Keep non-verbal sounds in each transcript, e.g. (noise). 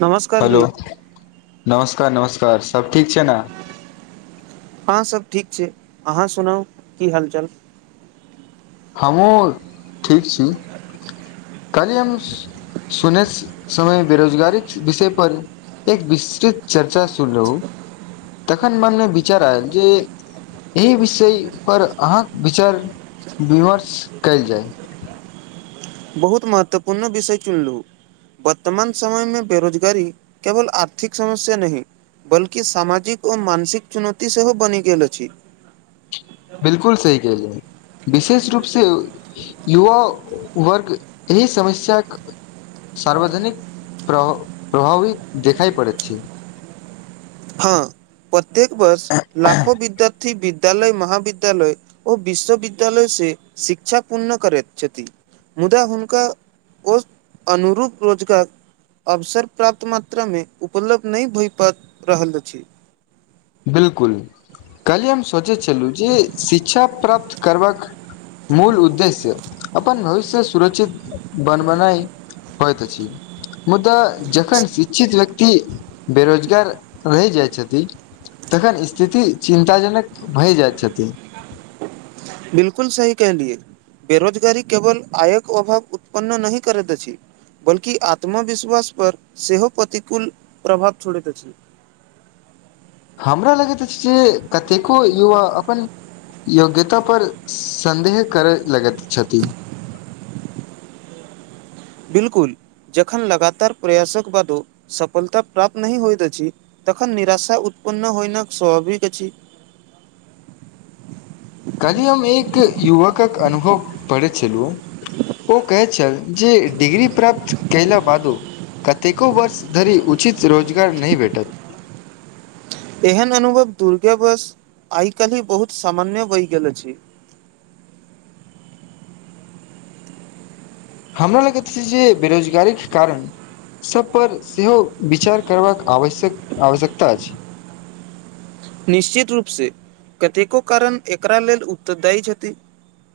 नमस्कार हेलो जी नमस्कार स्कार नमस्कार सब ठीक छै ने हँ सभ ठीक छै अहाँ सुनाउ की हालचाल हमहुँ ठीक छी कलियमस सुनय समय बेरोजगारी विषय पर एक विस्तृत चर्चा सुन रहु तखन मनमे विचार आयल जे एहि विषय पर अहाँ विचार विमर्श कायल जाय बहुत महत्वपूर्ण विषय चुनलुहु वर्तमान समय मे बेरोजगारी केवल आर्थिक समस्या नही बल्कि सामाजिक और मानसिक चुनौती सेहो बनि गेल अछि बिलकुल सही कहलियै विशेष रूप सँ युवा वर्ग एहि समस्याक सार्वाधनिक प्र प्रभावी देखैय पड़े छी हँ प्रत्येक वर्ष लाखो विद्यार्थी वि विद्यालय महाविद्यालय ओ विश्वविद्यालय से शिक्षा पूर्ण करैत छथि मुदा हुनका ओ अनुरूप रोजगार अवसर प्राप्त मात्रामे उपलब्ध नय भय पा रहल अछि बिलकुल काल्हि हम सोचैत छलहुँ जे शिक्षा प्राप्त करबाक मूल उद्देश्य अपन भविष्य सुरक्षित बन बनाय होय तऽ छी मुदाऽ जखन शिक्षित व्यक्ति बेरोजगार रहि जाइ छथिन तखन स्थिति चिन्ताजनक भए जाइत छथि बिलकुल सही कलियऐ बेरोजगी केवल आयक अभाव उत्पन्न नहि करैत अछि बल्कि आत्मविश्वास पर सेहो प्रतिकूल प्रभाव छोड़ैत अछि (inaudible) हमरा लगैत अछि जे कतेको युवा अपन योग्यता पर सन्देह करय लगैत छथि बिलकुल जखन लगातार प्रयासक बादो सफलता प्राप्त नहि होयत अछि तखन निराशा पन्न होइ न स्वाभाविक छी (inaudible) काली हम एक युवकक अनुभव पढ़ैत छलहुँ ओ कहै छै जे डिग्री प्राप्त कैला बादो कतेको वर्ष धरि उचित रोजगार नय भेटत एहन अनुभव दुर्गावश आइ काल्ही बहुत सामान्य भयि गेल अछि (inaudible) हमरा लगैत छै जे बेरोजगारी के कारण सब पर सेहो विचार करबाक आवश्यक आवश्यकता छै निश्चित रूप से कतेको कारण एकरा लेल उत्तरदायी छथि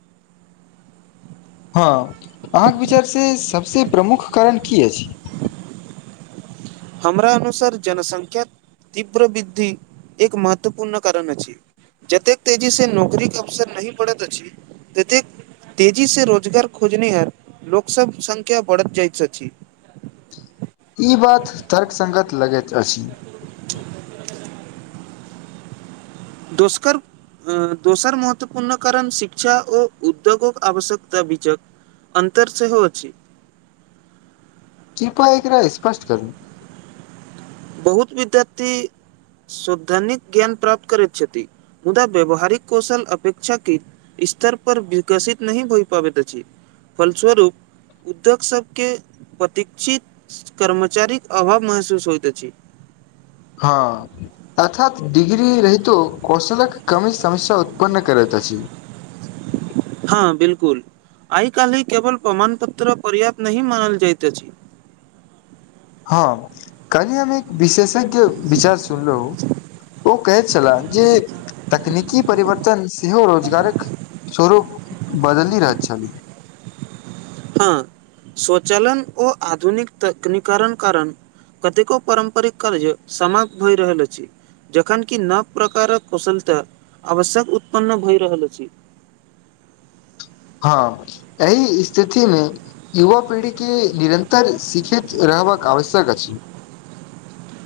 (inaudible) हँ अहाँक विचारसे सभसे प्रमुख कारण की अछि हमरा अनुसार जनसंख्या तीव्र वृद्धि एक महत्वपूर्ण कारण अछि जतेक तेजी से नौकरीके अवसर नहि पड़ैत अछि ततेक तेजी से रोजगार खोजनिहार लोकसब संख्या बढ़ जाइत अछि ई बात तर्क संगत लगैत अछि (inaudible) दोष्कर अ दोसर महत्वपूर्ण कारण शिक्षा ओ उद्योगक आवश्यकता बीचक अन्तर सेहो अछि किपा एकरा स्पष्ट करू बहुत विद्यार्थी सौद्धाानिक ज्ञान प्राप्त करैत छथि मुदा व्यवहारिक कौशल अपेक्षा के स्तर पर विकसित नहि होय पाबैत छै फलस्वरूप उद्योग सब के प्रतिक्षित कर्मचारीक अभाव महसूस होइत अछि हँ अर्थात डिग्री रहितो कौशलक कमी समस्या उत्पन्न करत अछि हँ बिलकुल आइ काल्हि केवल प्रमाण पत्र पर्याप्त नहि मानल जाइत अछि हँ कनी हम एक विशेषज्ञ विचार सुनलहुं ओ कहैत छलाह जे तकनीकी परिवर्तन सेहो रोजगारक स्वरूप बदलि रहैत छलै हँ स्वचालन ओ आधुनिक तकनीकरण कारण कतेको पारम्परिक कार्य समाप्त होइ रहल अछि जखन कि नव प्रकारक कुशलता आवश्यक उत्पन्न भए रहल अछि (inaudible) हँ एहि स्थिति मे युवा पीढ़ी के निरंतर शिक्षित रहबाक आवश्यक अछि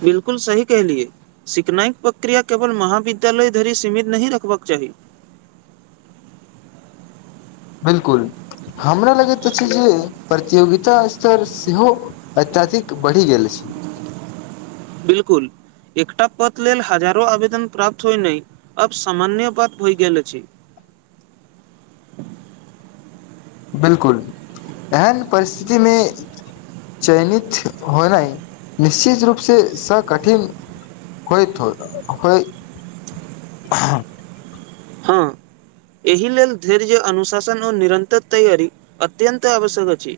बिलकुल सही कहलियए सिखनाइक प्रक्रिया केवल महाविद्यालय धरि सीमित नहि रखबाक चाही (inaudible) बिलकुल हमरा लगैत अछि जे प्रतियोगिता स्तर सेहो अत्यधिक बढ़ि गेल छी बिलकुल एकटा पद लेल हजारो आवेदन प्राप्त होइ नहि अब सामान्य बात होय गेल छै बिलकुल एहन परिस्थितिमे चयनित होनाय निश्चित रूपसँ सकठिन होयत होय होय हँ एहि लेल धैर्य अनुशासन आओर निरन्तर तैयारी अत्यन्त आवश्यक अछि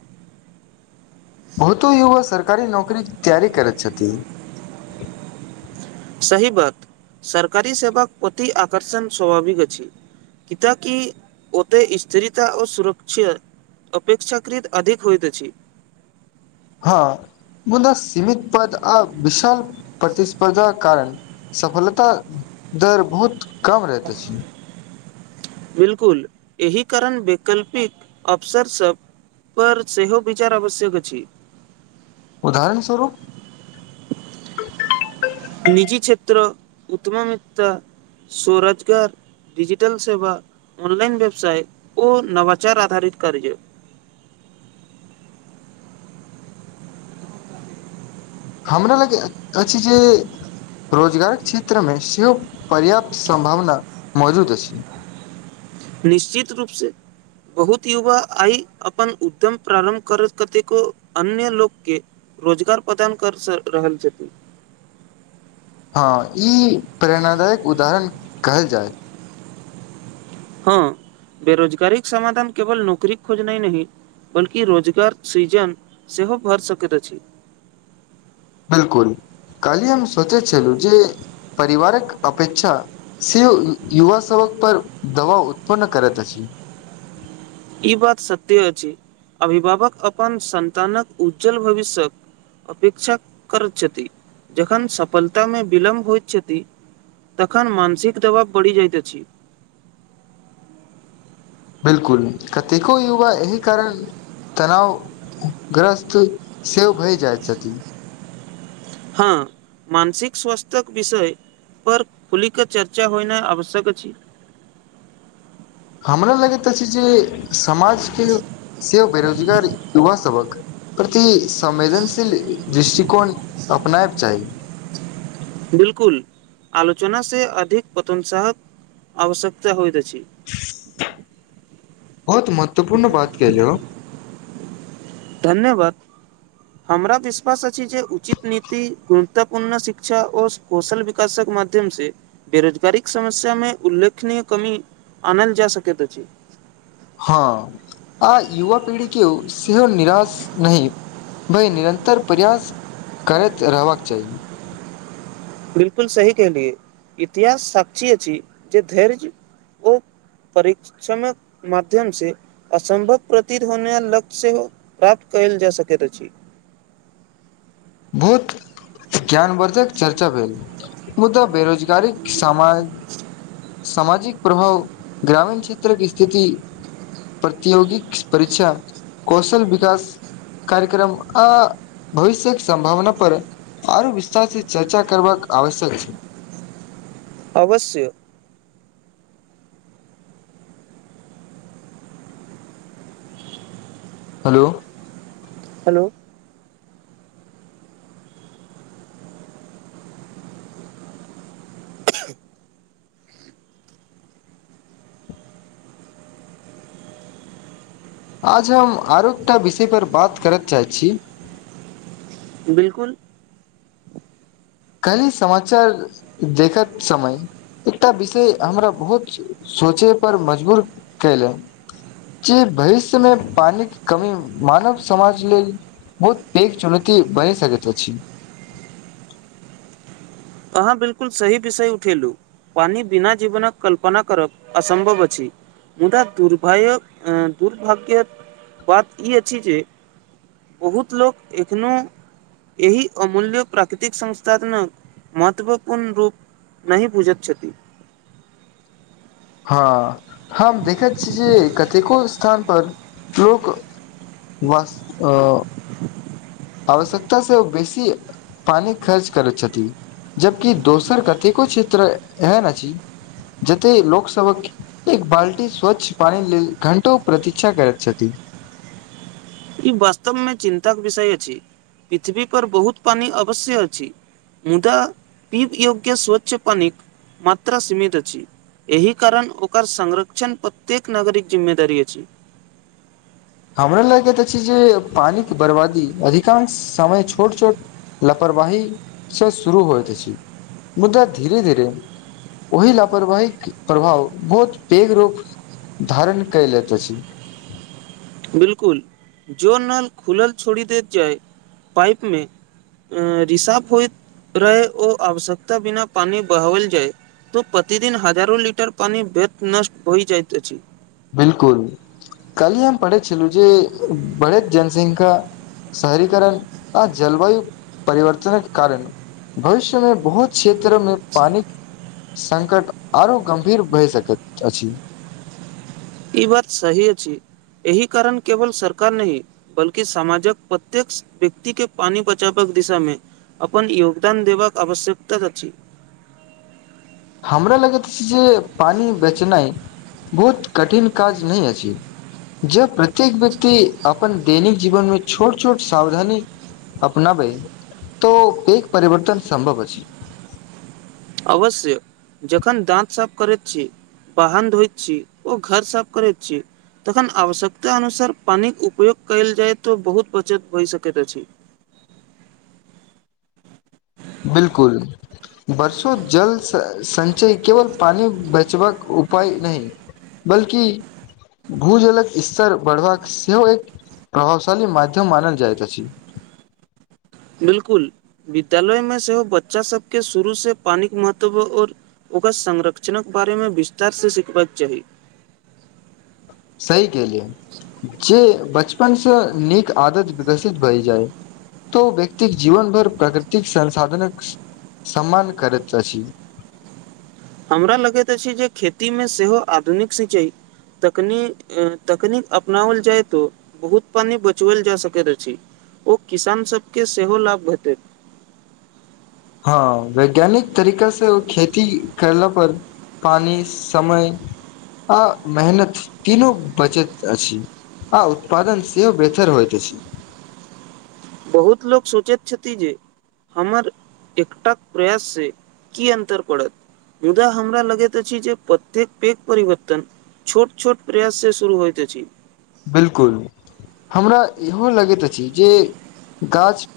(inaudible) बहुतो युवक सरकारी नौकरी तैयारी करैत छथि सही बात सरकारी सेवाक कति आकर्षण स्वाभाविक अछि किताकि ओते स्थिरता आर सुरक्षा अपेक्षाकृत अधिक होइत छी हँ मुदा सीमित पद आ विशाल प्रतिस्पर्धा कारण सफलता दर बहुत कम रहते छ बिलकुल एहि कारण वैकल्पिक अवसर सब पर सेहो विचार आवश्यक अछि उदरण स्वरूप निजी क्षेत्र उद्यमिता स्वरोजगार डिजिटल सेवा ऑनलाइन व्यवसाय ओ नवाचार आधारित कार्य (inaudible) हमरा लग अछि जे रोजगारक क्षेत्र मे सेहो पर्याप्त सम्भावना मौजूद अछि (inaudible) निश्चित रूपसँ बहुत युवा आइ अपन उद्यम प्रारम्भ कर कतेको अन्य लोकके रोजगार प्रदान कर रहल छथि हँ ई प्रेरणादायक उदाहरण कहल जाय हँ बेरोजगारी समधान केवल नौकरी खोज नहि नहि बल्कि रोजगार सृजन सेहो भए सकैत अछि बिलकुल कलहि हम सोचैत छलहुँ जे परिवारक अपेक्षा से युवा सभक पर दबाब उत्पन्न करैत अछि ई बात सत्य अछि अभिभावक अपन संन्तानक उज्ज्वल भविष्य्यक अपेक्षा कर छथि जखन सफलतामे विलम्ब होइत छथि तखन मानसिक दबाव बढ़ि जायत अछि बिलकुल कतेको युवा एहिह कारण तनाव ग्रस्त सेहो भए जाइत छथि हँ मानसिक स्वस्थ्य विषय पर खुलिक चर्चा होइ नहि आवश्यक अछि (inaudible) हमरा लगैत अछि जे समाजके से बेरोजगार युवा सभक प्रति संवेदनशील दृष्टिकोण अपनायब चाही बिलकुल आलोचना से अधिक पतंसहक आवश्यकता होइत अछि ी बहुत महत्वपूर्ण बात केलहु धन्यवाद हमरा विश्वास अछि जे उचित नीति गुनतापूर्ण शिक्षा आओर कौशल विकासक माध्यम से बेरोजगारी समस्या मे उल्लेखनीय कमी अनैल जा सकैत अछि हँ आ युव पीढ़ी के सेहो निराश नए भइ निरन्तर प्रयास करैत रहबाक चाही बिलकुल सही कहलियए इतिहास साक्षी अछि जे धैर्य ओ परिक्षणक माध्यम से असम्भव प्रतीत होने लक्ष्य सेहो प्राप्त कयल जा सकैत अछि (inaudible) बहुत ज्ञानवर्धक चर्चा भेल मुद्दा बेरोजगारी सम सामाजिक प्रभाव ग्रामीण क्षेत्रके स्थिति प्रतियोगिक परीक्षा कौशल विकास कार्यक्रम आ भविष्यक संभावना पर आओर विस्तार से चर्चा करबाक आवश्यक छै अवश्य हेलो हेलो ऐंहे (inaudible) आज हम आरो एक टा विषय पर बात करय चाहैत छी बिलकुल कल समाचार देखैत समय एकटा विषय हमरा बहुत सोचय पर मजबूर कयलनि की भविष्यमे पानिक कमी मानव समाज लेल बहुत पैघ चुनौती भय सकैत अछि अहाँ बिलकुल सही विषय उठेलू पनी बिना जीवनक कल्पना करब असम्भव अछि मुदा दुर्भायक दुर्भाग्यक बात ई अछि जे बहुत लोक एखनो एहि अमूल्य प्राकृतिक संस्थातनक महत्वपूर्ण रूप नहि बुझैत छथि हँ हम देखैत छी जे कतेको स्थान पर लोक बस अ आवश्यकता से ओ बेसी पानि खर्च करैत छथि जबकि दोसर कतेको क्षेत्र एहन अछि जतय लोक सवक एक बाल्टी स्वच्छ पान लेल घंटो प्रतिक्षा करैत छथि (inaudible) ई वास्तवमे चिन्ताक विषय अछि पृथ्वी पर बहुत पानी अवश्य अछि मुदा पीव योग्य स्वच्छ पानिक मात्रा सीमित अछि एहि कारण ओकर संरक्षण प्रत्येक नागरिक जिम्मेदारी अछि (inaudible) हमरा लागैत अछि जे पानिक बर्बादी अधिकांश समय छोट छोट लपर परवाही से शुरू होइत अछि मुदा धीरे धीरे ओहि लापरवाहीक प्रभाव बहुत पैघ रूप धारण कैलत अछि बिलकुल जो नल खुलल छोड़ी देत जाय पाइप मे अ रिसाभ होइत रहै ओ आवश्यकता बिना पान बहाओल जाए तऽ प्रतिदिन हजारो लीटर पानी व्यर्थ नष्ट होइ जाइत अछि बिलकुल काल्हि हम पढ़ैत छलहुँ जे बढ़ैत जनसंख्या शहरीकरण आ जलवायु परिवर्तनक कारण भविष्यमे बहुत क्षेत्रमे पानी संकट आरो ई बात सही अछि एहि कारण केवल सरकार नहि बल्कि समाजक प्रत्येक व्यक्ति के पानी बचावक दिशामे अपन योगदान देबाक आवश्यकता अछि हमरा लगैत अछि जे पानि बचेनाइ बहुत कठिन काज नहि अछि जब प्रत्येक व्यक्ति अपन दैनिक जीवन मे छोट छोट सावधानी अपनाबै तऽ एक परिवर्तन संभव अछि अवश्य जखन दाँत साफ करैत छी बाहन धोइत छी ओ घर साफ करैत छी तखन आवश्यकता अनुसार पानिक उपयोग कयल जाय तऽ बहुत बचत भए सकैत अछि (inaudible) बिलकुल वर्षों जल संचय केवल पानी बचबाक उप उपाय नहि बल्कि भूजलक स्तर बढ़बाक सेहो एक प्रभावशाली मध्यम मानल जाइत अछि बिलकुल विद्यालय मे सेहो बच्चा सबके शुरू से पानिक महत्व आऔर ओकर संरक्षणक बारे मे विस्तार सँ सिखबाक चाही सही कहलिए जे बचपन से नीक आदत विकसित भए जाय तो व्यक्तिक जीवन भरि प्रकृतिक संसाधनक सम्मान करैत अछि हमरा लगैत अछि जे खेतीमे सेहो आधुनिक सिंचाई तकनी तकनीक अपनाओल जाय तो बहुत पानी बचवल जा सकैत अछि ओ किसान सबके सेहो लाभ भेटैत हँ वैज्ञानिक तरीका से खेती करला पर पानि समय आ मेहनत तीनो बचत अछि आ उत्पादन से बेहतर होइत अछि बहुत लोक सोचैत छथि जे हमर एकटाक प्रयास सँ की अन्तर पड़त मुदा हमरा लगैत अछि जे प्रत्येक पैघ परिवर्तन छोट छोट प्रयास से शुरू होइत अछि बिलकुल हमरा ई हो लगैत अछि जे गाछ